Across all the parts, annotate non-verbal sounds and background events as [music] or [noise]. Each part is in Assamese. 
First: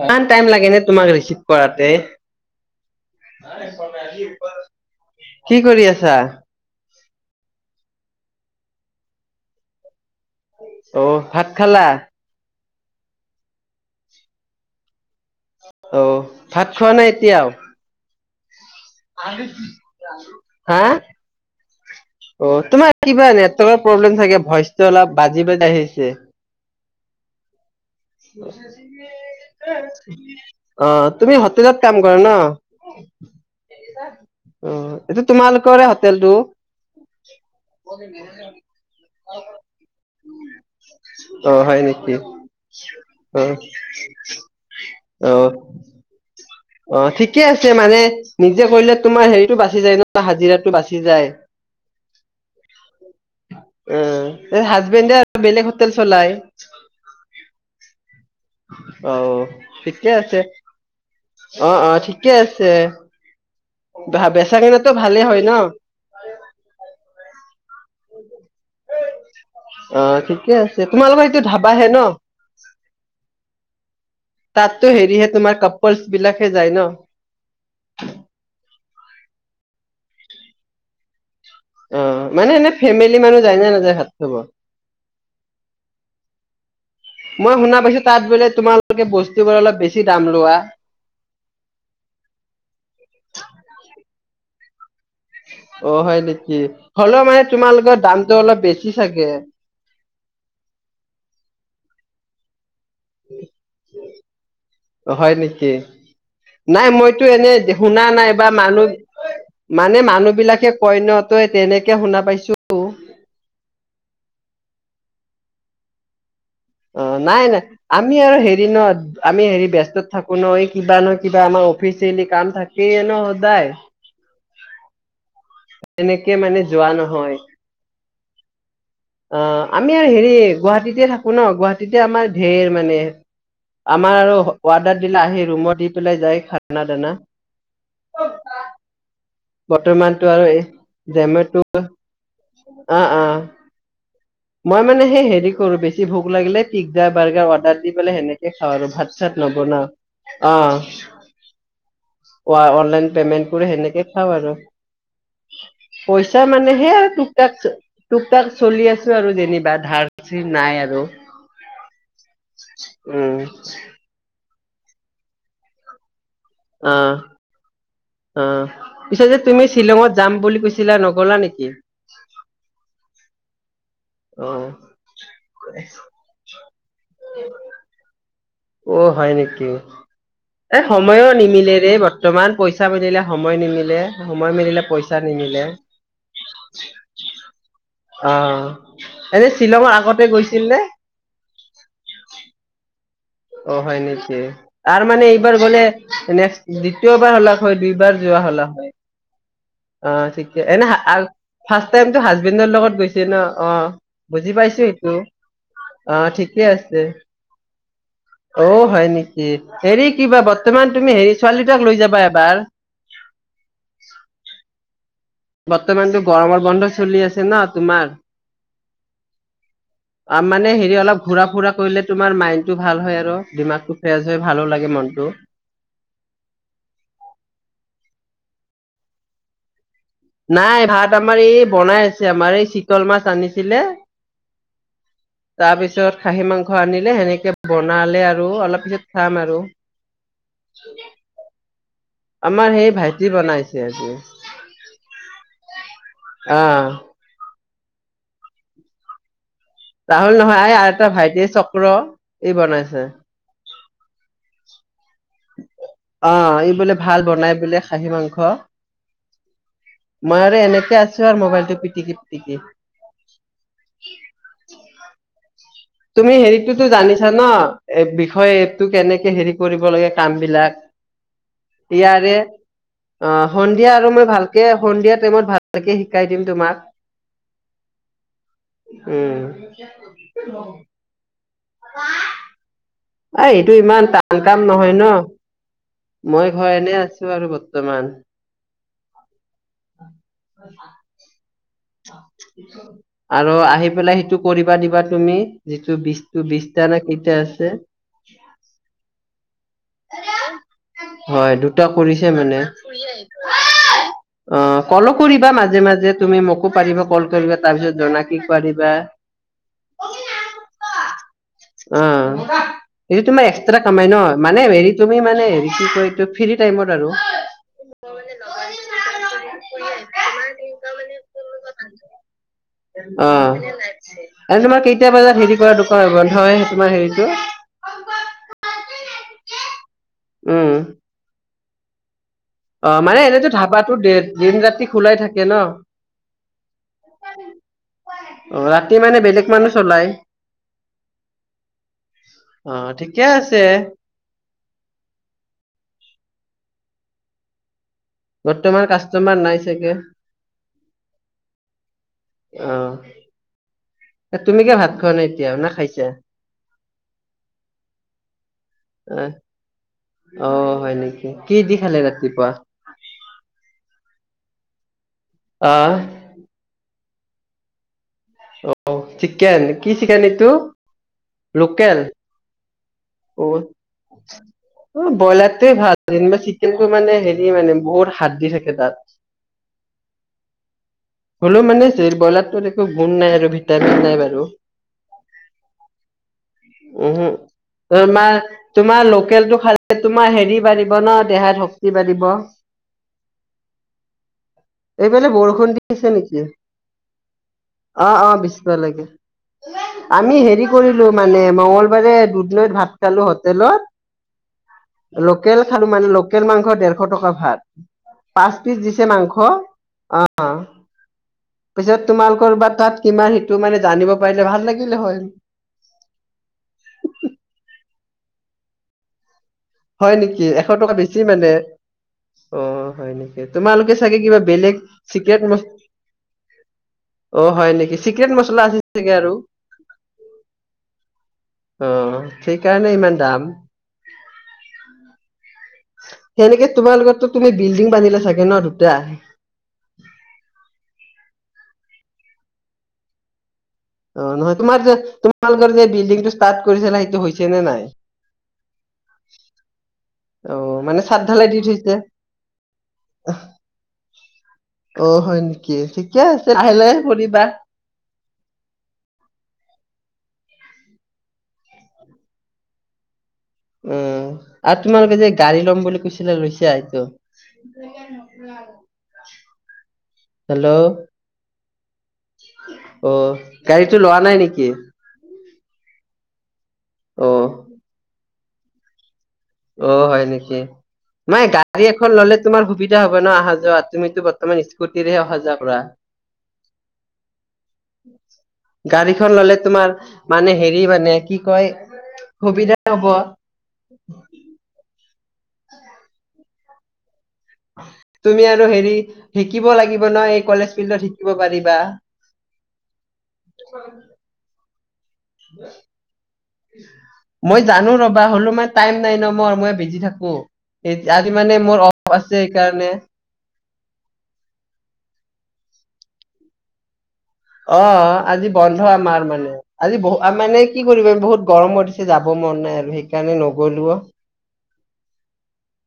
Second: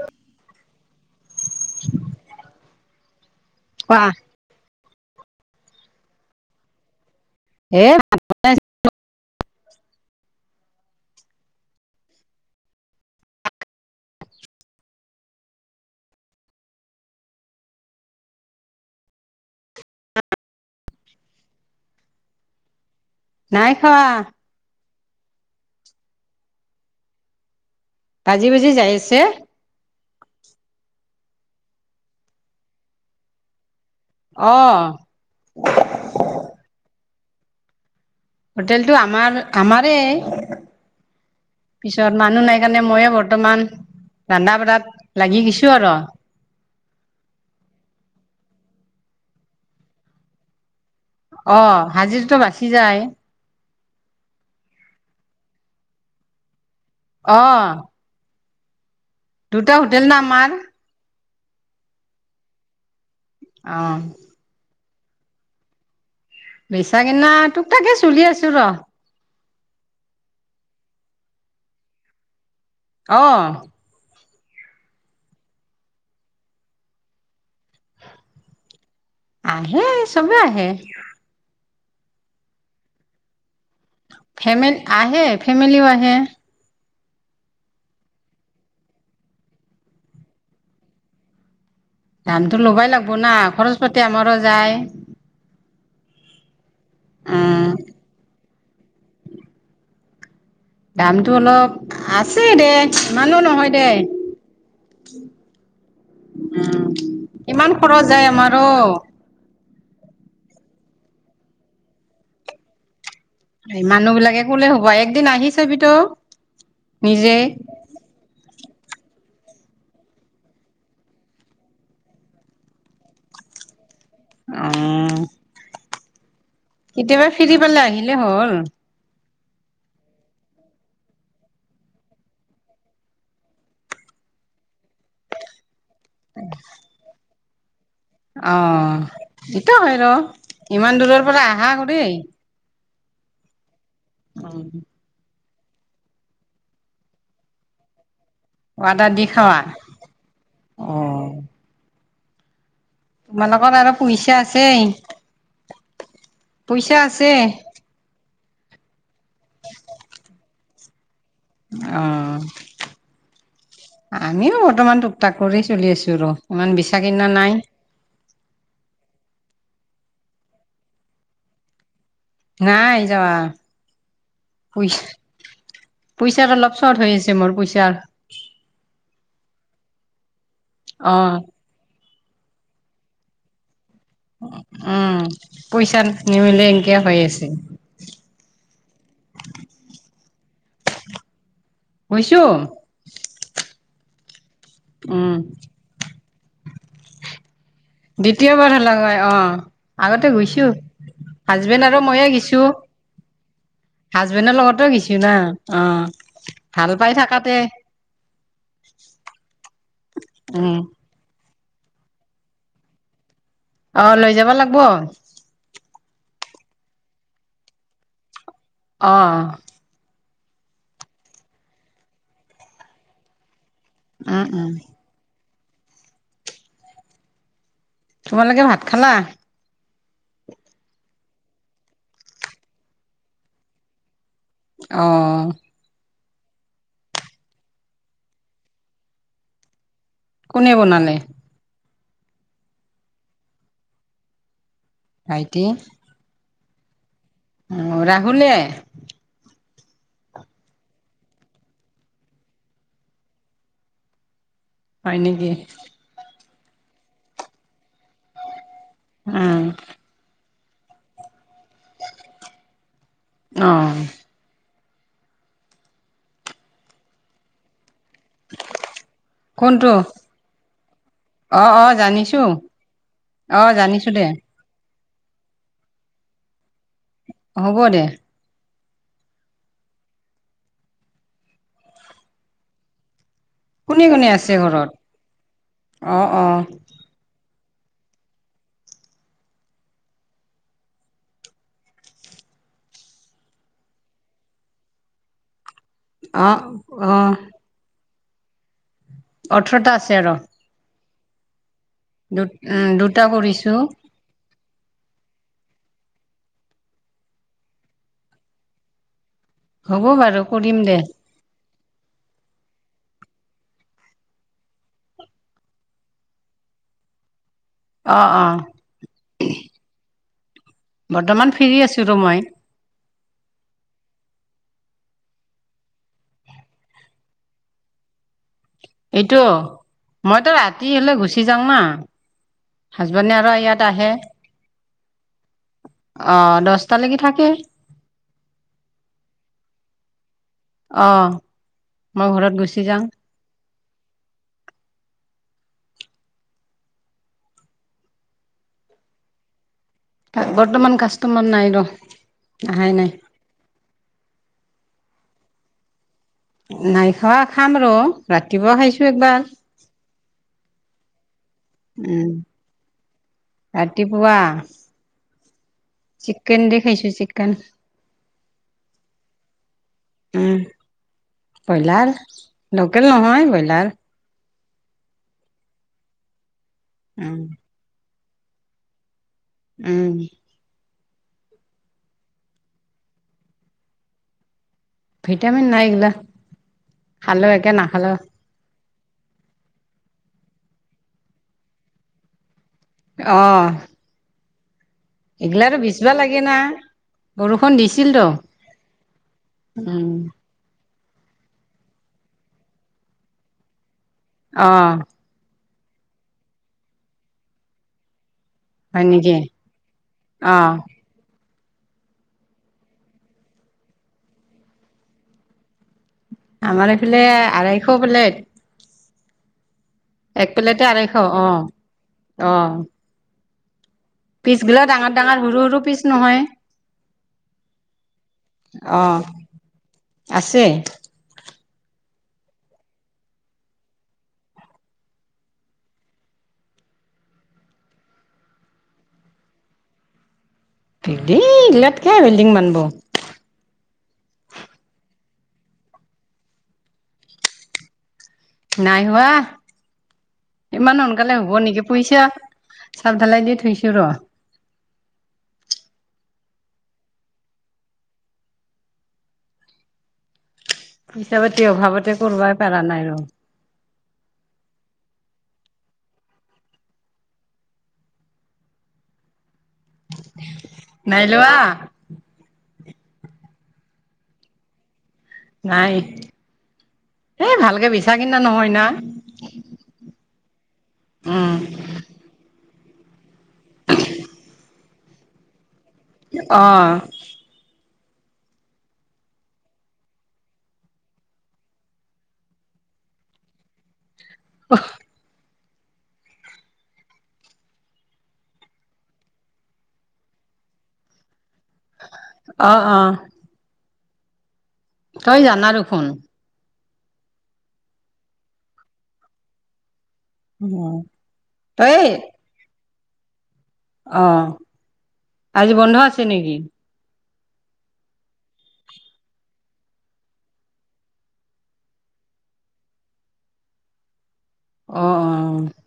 ইমান টাইম লাগে নে তোমাক ৰিচিভ কৰাতে? খোৱা [inaudible] কি কৰি আছা? এ [unintelligible] অ‌ ভাত খালা? অহ ভাত খোৱা নাই এতিয়াও? [unintelligible] হা? অ তোমাৰ কিবা নাই নেটৱৰ্কৰ খোৱা প্ৰব্লেম চাগে, ভইচটো অলপ বাজি বাজি আহিছে। ভাজি ভাজি যায় আছে। অঁ তুমি হোটেলত কাম কৰা ন? অ অঁ এইটো তোমালোকৰে হোটেলটো? হোটেলটো আমাৰ আমাৰে, অ হয় নেকি পিছত মানুহ অ নাই কা মানে মইয়ে বৰ্তমান ৰন্ধা বঢ়াত অ লাগি দিছোঁ আৰু। অ', ঠিকে আছে মানে নিজে কৰিলে তোমাৰ হেৰিটো বাচি যায় ন হাজিৰাতো বাচি যায় অ', হাজিৰতো বাচি যায়। অ', হাজবেণ্ডে আৰু বেলেগ হোটেল চলাই। অ'। অ', দুটা হোটেল ঠিকে না আছে। আমাৰ অ', অ', ঠিকে আছে। অ বেচা কেনাতো ভালে হয় ন? বেচা কিনা তোক তাকে চলি আছোঁ ৰ। অ', ঠিকে আছে তোমালোকৰ এইটো ধাবাহে ন? অ'। তাটতো হেৰিহে তোমাৰ কাপলচ বিলাকহে যায় ন? আহে, চবে আহে। অ', মানে এনে ফেমিলি মানুহ যায় নে নাযায়? ভাত খাব ফেম আহে, ফেমিলিও আহে। মই শুনা পাইছো তাত বোলে তোমালোকে বস্তু বোৰ অলপ বেছি দাম লোৱা। দামটো ল'বই লাগবিব না খৰচ পাতি আমাৰো যায়। অ', হয় নেকি হলেও মানে উম তোমালোকৰ দামটো অলপ বেছি চাগে। দামটো অলপ আছে দে ইমানো নহয় দে। হয় নেকি, নাই মইতো এনে ইমান খৰচ শুনা যায় নাই বা আমাৰো মানুহ মানে মানুহ বিলাকে কয় ন, ত তেনেকে শুনা পাইছো। এই মানুহ বিলাকে কোলে হ'ব একদিন আহি চাবি তো। অ', নাই নাই। আমি আৰু হেৰি ন, আমি হেৰি ব্যস্তত থাকো ন এই কিবা ন কিবা আমাৰ অফিচিয়েলি কাম থাকে। কি এনেও হদায় অ'। এনেক [unintelligible] মানে যোৱা কেতিয়াবা নহয় ফিৰি পালে আহিলে হ'ল। অ', আমি আৰু হেৰি গুৱাহাটীতে থাকো ন, গুৱাহাটীতে আমাৰ ধেৰ মানে আমাৰ আৰু ৱৰ্ডাৰ দিলে আহি ৰুমত দি পেলাই যায় খানা দানা। অ', দিত হয় ৰ বৰ্তমানতো আৰু এই ইমান দূৰৰ পৰা জমেটো আহা কৰি অ', অ'। মই মানে হেৰি কৰো বেছি ভোক লাগিলে পিজ্জা বাৰ্গাৰ অৰ্ডাৰ দি সেনেকে তেনেকে খাওঁ আৰু অৰ্ডাৰ ভাত দি চাত খাৱা নৱনাও অ'। [unintelligible] অনলাইন পেমেন্ট কৰি তোমালোকৰ আৰু সেনেকে খাওঁ পইচা আৰু, আছেই পইচা মানে সে পইচা আৰু আছে তোক তাক তোক তাক চলি আছো আৰু যেনিবা ধাৰ [unintelligible] নাই আৰু। অ', উম আমিও বৰ্তমান টোকটাক কৰি চলি আছোঁ ৰ। ইমান অ বেচা কিনা নাই। অ', পিছে যে তুমি শ্বিলঙত যাম বুলি কৈছিলা নগলা নেকি? নাই যোৱা অ পইচা পইচা অলপ চট হৈ আছে মোৰ পইচা। অ', হয় নেকি, এ অ সময়ো নিমিলেৰে বৰ্ত [unintelligible] পইচা মিলিলে সময় নিমিলে। সময় মিলিলে উম পইচা নিমিলে। পইচা নিমিলে এনকে হৈ আছে অ', এনে শ্বিলঙৰ আগতে গৈছিল নে? গৈছোঁ। অ', হয় নেকি! তাৰ মানে উম এইবাৰ গ'লে, নেক্স দ্বিতীয়বাৰ হ'ল হয়, দুইবাৰ যোৱা হ'লা হয়। আগতে অ', গৈছো ঠিকে, এনে হাজবেণ্ড ফাৰ্ষট আৰু টাইম ময়ে টো গেছো হাজবেণ্ডৰ লগত গৈছে ন'! অ'। বুজি হাজবেণ্ডৰ পাইছো লগতও সেইটো গিছো না অ', ঠিকে ভাল আছে পাই থাকাতে। অ', হয় নেকি! হেৰি কিবা, উম বৰ্তমান তুমি হেৰি ছোৱালী দুটাক লৈ যাবা এবাৰ। অ', লৈ যাব লাগিব। বৰ্তমানতো গৰমৰ বন্ধ চলি আছে ন, তোমাৰ। অ'। মানে হেৰি অলপ ঘূৰা-ফুৰা কৰিলে, তোমাৰ মাইণ্ডটো ভাল হয় আৰু দিমাগটো। ফ্ৰেছ হৈ উম উম ভালো লাগে মনটো। তোমালোকে ভাত খালা? নাই, ভাত আমাৰ এই বনাই আছে, আমাৰ এই চিতল মাছ আনিছিলে। অ'। তাৰ পিছত খাহী মাংস আনিলে, সেনেকে বনালে আৰু, অলপ পিছত খাম আৰু। কোনে বনালে? আমাৰ সেই ভাইটি বনাইছে। ভাইটিয়ে! আঁহ। অঁ, ৰাহুলে। ৰাহুল নহয়, এই আৰু এটা ভাইটি আছে চক্ৰ, ই বনাইছে। হয় নেকি। অঁ, ই বোলে ভাল বনাই বোলে খাহী মাংস। ঊম। মই আৰু এনেকে আছো আৰু মবাইলটো পিটিকি- পিটিকি। অঁ। তুমি হেৰিতোতো জানিছা নহ। হয়, এপ টো কেনেকে হেৰি কৰিব কোনটো লাগে কাম বিলাগ। অ অ ইয়াৰে জানিছো অ সন্ধিয়া জানিছো আৰু দে মই ভাল কে সন্ধিয়া টাইমত ভালকে শিকাই দিম তোমাক। হ'ব দে। উম। [unintelligible] আ, এইটো ইমান কোনে কোনে টান আছে কাম ঘৰত নহয় ন, অ অ মই ঘৰতে এনে আছো আৰু বৰ্তমান। আৰু আহি পেলাই সেইটো কৰিবা দিবা তুমি। যিটো বিছটা অ বিছটা নে অ কেইটা আছে। অঠৰটা আছে আৰুহ। হয়, দুটা কৰিছে মানে। উম দুটা কৰিছো অঁ, কলও কৰিবা মাজে- মাজে তুমি মোক। কব পাৰিবা কল কৰিলে, তাৰ পিছত জনাই থাকিব দিবা। হ'ব বাৰু, কৰিম দে। অহ। এইটো তোমাৰ এক্সট্ৰা কামাই ন, মানে হেৰি তুমি মানে হেৰি কি কয় আৰু ফ্ৰী টাইমত আৰু। অঁ, অঁ। [unintelligible] বৰ্তমান ফ্ৰী আছোঁ ৰ মই। অঁ আৰু তোমাৰ কেইটা বজাত হেৰি কৰা দোকান বন্ধ হয় তোমাৰ হেৰিটো এইটো মই ত উম ৰাতি হলে গুচি যাং না। অঁ মানে হাজবেণ্ডে এনেতো আৰু ইয়াত ধাবাটো আহে দে দিন-ৰাতি খোলাই থাকে ন। অ দহটালৈকে থাকে অঁ ৰাতি মানে বেলেগ মানুহ চলাই। অ মই ঘৰত গুচি অঁ যাওঁ ঠিকে আছে। বৰ্তমান কাষ্টমাৰ নাই চাগে। বৰ্তমান কাষ্টমাৰ নাই ৰহ। অঁ তুমি কিয় ভাত খোৱা নাই এতিয়া না খাইছা। নাই খোৱা খাম ৰ ৰাতিপুৱা খাইছো একবাৰ। অঁ হয় নিকি কি দি খালে উম ৰাতিপুৱা। ৰাতিপুৱা। আঁ চিকেন দি খাইছো চিকেন। অঁ চিকেন কি চিকেন এইটো। উম লোকেল ব্ৰইলাৰ লোকেল নহয় ব্ৰইলাৰ। অঁ ব্ৰইলাৰটোৱে ভাল যেনিবা চিকেন টো মানে উম হেৰি মানে বহুত হাতদি থাকে তাত। উম। হলেওমানে ব্ৰইলাৰটো একো গুণ নাই আৰু ভিটামিন নাই বাৰু ভিটামিন নাই এইগিলা উ হু খালেও একে নাখালেও তোমাৰ তোমাৰ লোকেলটো খালে তোমাৰ হেৰি বাঢ়িব ন দেহাত শক্তি বাঢ়িব অ এইফালে বৰষুণ এইগিলাৰো দি বিচবা আছে লাগে নেকি না বৰষুণ দি অ অ বিচবা লাগে উম আমি হেৰি পৰিলো মানে মঙ্গলবাৰে দুধনৈত ভাত খালো হোটেলত অ লোকেল খালো মানে লোকেল মাংস দেৰশ টকা ভাত পাঁচ পিছ হয় দিছে মাংস নেকি অ পিছত তোমাৰ কৰবাত তাত কিমান সেইটো মানে জানিব পাৰিলে ভাল লাগিলে হ'ল আমাৰ এইফালে আঢ়ৈশ প্লেট হয় নেকি এক এশ প্লেটে টকা আঢ়ৈশ বেছি অ মানে অ হয় নেক তোমালোকে চাগে কিবা বেলেগ পিচগিলা ডাঙৰ ডাঙৰ চিক্ৰেট সৰু সৰু পিচ নহয় অ হয় নেকি চিক্ৰেট মছলা আছে অ চাগে আৰু আছে অ সেইকাৰণে ইমান দাম সেনেকে তোমাৰ লগতো তুমি বিলডিং বান্ধিলা চাগে ন দুটা বিল্ডিং ইগ্লিয়াত কে বিল্ডিং বান্ধব অ নহয় তোমাৰ যে তোমালোকৰ যে বিল্ডিং টো ষ্টাৰ্ট কৰিছিলা সেইটো হৈছে নে নাই নাই হোৱা অ ইমান মানে চাদ সোনকালে ঢালাই হ'ব দি নিকি থৈছে পইচা চদ ধালাই দি থৈছো ৰ অ হয় নিকি ঠিকে আছে লাহে লাহে কৰিবা পইচা পাতি অভাৱতে কৰবাই পাৰা নাই ৰ উম, আৰু তোমালোকে যে গাড়ী ল'ম বুলি কৈছিলে লৈছা এইটো। হেল্ল', নাই লোৱা অ, গাড়ীতো লোৱা নাই নেকি? নাই অ এই ভালকে বিছা কিনা নহয় না। অ, হয় নেকি মানে উম গাড়ী এখন ললে তোমাৰ সুবিধা হ'ব ন আহা যোৱাত তুমিতো বৰ্তমান স্কুটিৰেহে অহা যোৱা কৰা। অ', গাড়ীখন ললে তোমাৰ মানে হেৰি মানে কি কয় সুবিধা হব। হয়। অ', তুমি আৰু হেৰি শিকিব লাগিব ন এই কলেজ ফিল্ডত শিকিব পাৰিবা। অ', অ', হয়। তই জানা দেখোন মই জানো ৰবা হলে মই টাইম নাই ন মই-মই বিজি থাকো। আজি মানে মোৰ তই অফ আছে সেইকাৰণে অ, আজি বন্ধ আছে নেকি? অ, আজি বন্ধ আমাৰ মানে আজি বহু মানে কি কৰিবা বহুত গৰম দিছে যাব মন নাই আৰু সেইকাৰণে নগলোও। অ', অ', অ',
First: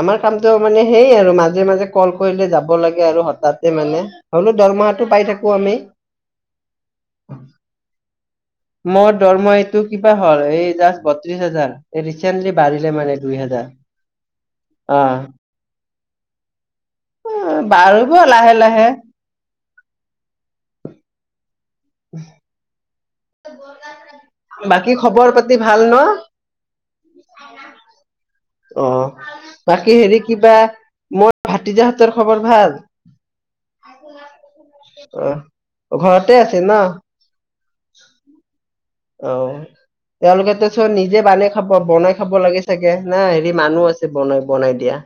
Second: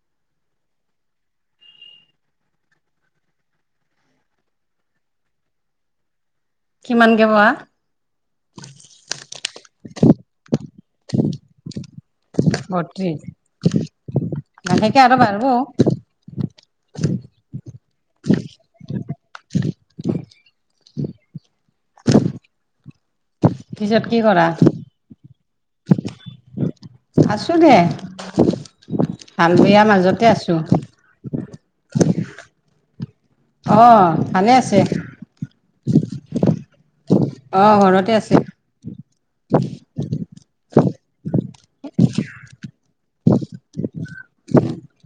আমাৰ কামটো মানে সেইয় আৰু মাজে - মাজে কল কৰিলে যাব লাগে আৰু হঠাতে মানে। হলো দৰমহাটো পাই থাকো আমি। কিমানকে বোৱা মোৰ দৰমহা এইটো কিবা হ'ল এই জাষ্ট বত্ৰিশ হাজাৰ। ৰিচেণ্টলি বাঢ়িলে মানে দুই হাজাৰ। অ লাহেকে আৰু বাঢ়িব। উম, বাৰব লাহে-লাহে। [inaudible] পিছত কি কৰা বাকী খবৰ পাতি ভাল ন? আছো দে। অ, ভাল বেয়া বাকী হেৰি মাজতে কিবা আছো মই ভাতিজাহঁতৰ খবৰ ভাল। অ, ভালে আছে। অ ঘৰতে আছে ন? অ, ঘৰতে আছে। অ', তেওঁলোকে টোচবে নিজে বানাই খাব বনাই খাব লাগে ছাগে হেৰি মানুহ আছে বনাই বনাই দিয়া।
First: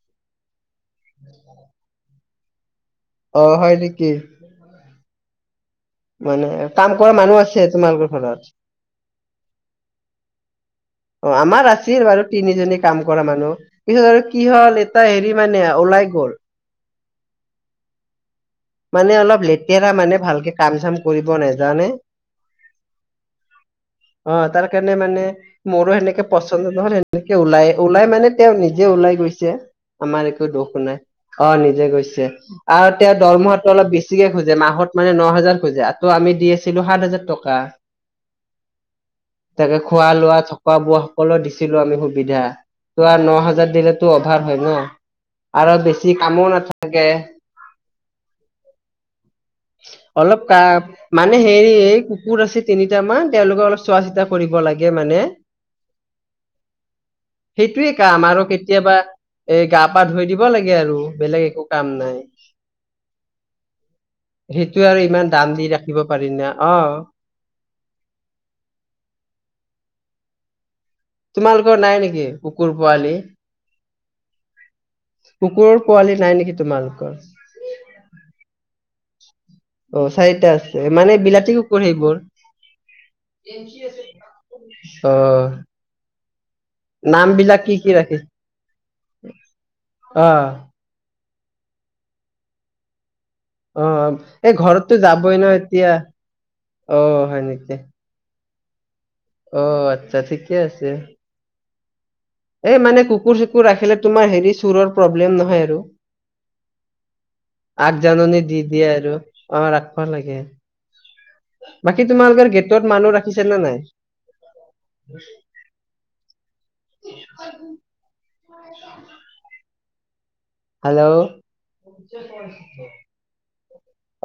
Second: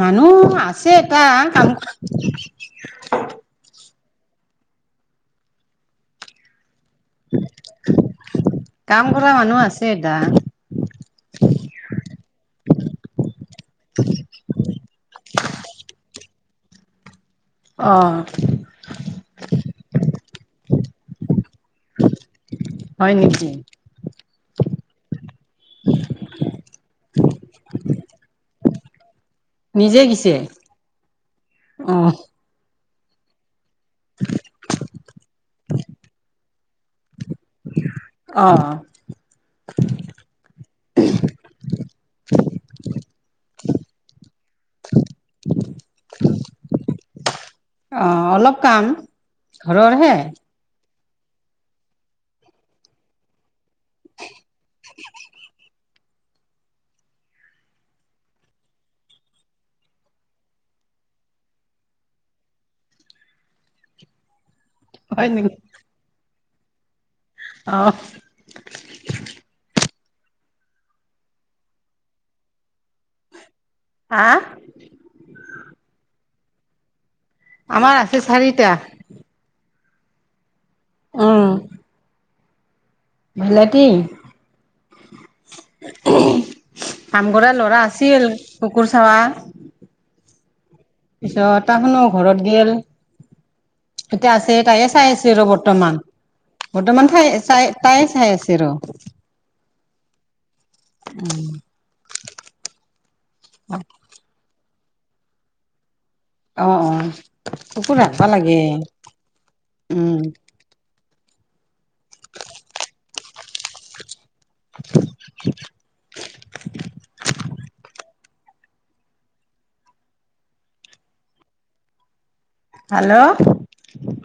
মানুহ আছে এটা কাম কৰা অ, হয় নেকি? [inaudible] হয়নে কাম কৰা মানুহ আছে তোমালোকৰ ঘৰত। কাম কৰা মানুহ আছে এটা অ, আমাৰ আছিল বাৰু তিনিজনী কাম কৰা মানুহ। পিছত আৰু কি হল এটা হেৰি মানে ওলাই গ'ল। অ', মানে অলপ লেতেৰা মানে ভালকে কাম চাম কৰিব নেজানে। হয় নেকি অঁ তাৰ কাৰণে মানে মোৰো সেনেকে পছন্দ নহল, সেনেকে ওলাই ওলাই মানে তেওঁ নিজে ওলাই গৈছে। ছে নিজে আমাৰ গিছে একো দুখ নাই অঁ নিজে অ গৈছে, আৰু তেওঁৰ দৰমহাটো অলপ বে ছিকে খোজে মাহত মানে ন হোজাৰ খোজে, আকৌ আমি দি আছিলো সাত হাজাৰ টকা। অঁ। তাকে খোৱা লোৱা থকা বোৱা সকলো দিছিলো আমি সুবিধা, ত আৰু ন হাজাৰ দিলে টো অভাৰ হয় ন আৰু বেছি কামো নাথাকে। অঁ অলপ কাম ঘৰৰহে। পা মানে হেৰি এই কুকুৰ আছে তিনিটা মান তেওঁলোকৰ অলপ চোৱা চিতা কৰিব লাগে মানে। সেইটোৱে কাম আৰু কেতিয়াবা এই গা পা ধুই দিব লাগে আৰু, বেলেগ একো কাম নাই। সেইটো আৰু হয় ইমান দাম দি ৰাখিব পাৰি না অঁ। অঁ। তোমালোকৰ নাই নেকি কুকুৰ পোৱালি? হা কুকুৰৰ পোৱালি নাই নেকি তোমালোকৰ? আমাৰ আছে চাৰিটা। অঁ চাৰিটা আছে, মানে উম বিলাতি কুকুৰ সেইবোৰ। বিলাতী অ। কাম নাম কৰা বিলাক কি ল'ৰা কি ৰাখি আছিল কুকুৰ চাৱা অঁ পিছত টাউনৰ ঘৰত গেল। অ এতিয়া আছে এই তাইে ঘৰততো চাই আছে যাবই আৰু ন এতিয়া বৰ্তমান। অ বৰ্তমান ঠাই হয় চাই নেকি তাই চাই আছে ৰ। অ আচ্ছা ঠিকে আছে। উম। এই মানে কুকুৰ চুকুৰ ৰাখিলে তোমাৰ হেৰি চোৰৰ প্ৰব্লেম নহয় আৰু। অ অ কুকুৰ ৰাখবা আগজাননী লাগে দি দিয়ে আৰু অঁ ৰাখব উম লাগে। বাকী তোমালোকৰ গেটত মানুহ ৰাখিছে নে নাই? [unintelligible] হেল্ল। হেল্ল।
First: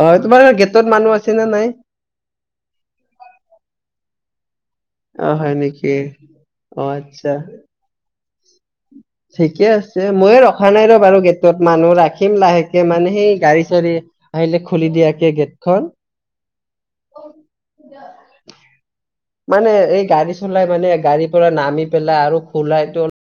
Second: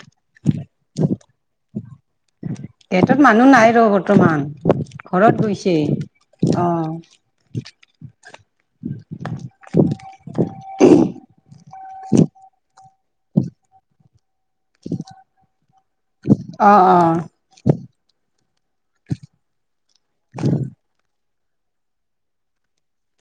অ তোমাৰ গেটত মানুহ আছে নে নাই? গেটত মানুহ নাই ৰ বৰ্তমান, অ ঘৰত হয় নেকি? গৈছে অঁ। [unintelligible] ঠিকে আছে মইয়ো ৰখা নাই ৰ বাৰু গেটত মানুহ ৰাখিম লাহেকে মানে সেই গাড়ী চাড়ী আহিলে খুলি দিয়াকে গেটখন। অ অঁ। [inaudible] মানে এই গাড়ী চলাই মানে গাড়ীৰ পৰা নামি পেলাই আৰু খোলা এইটো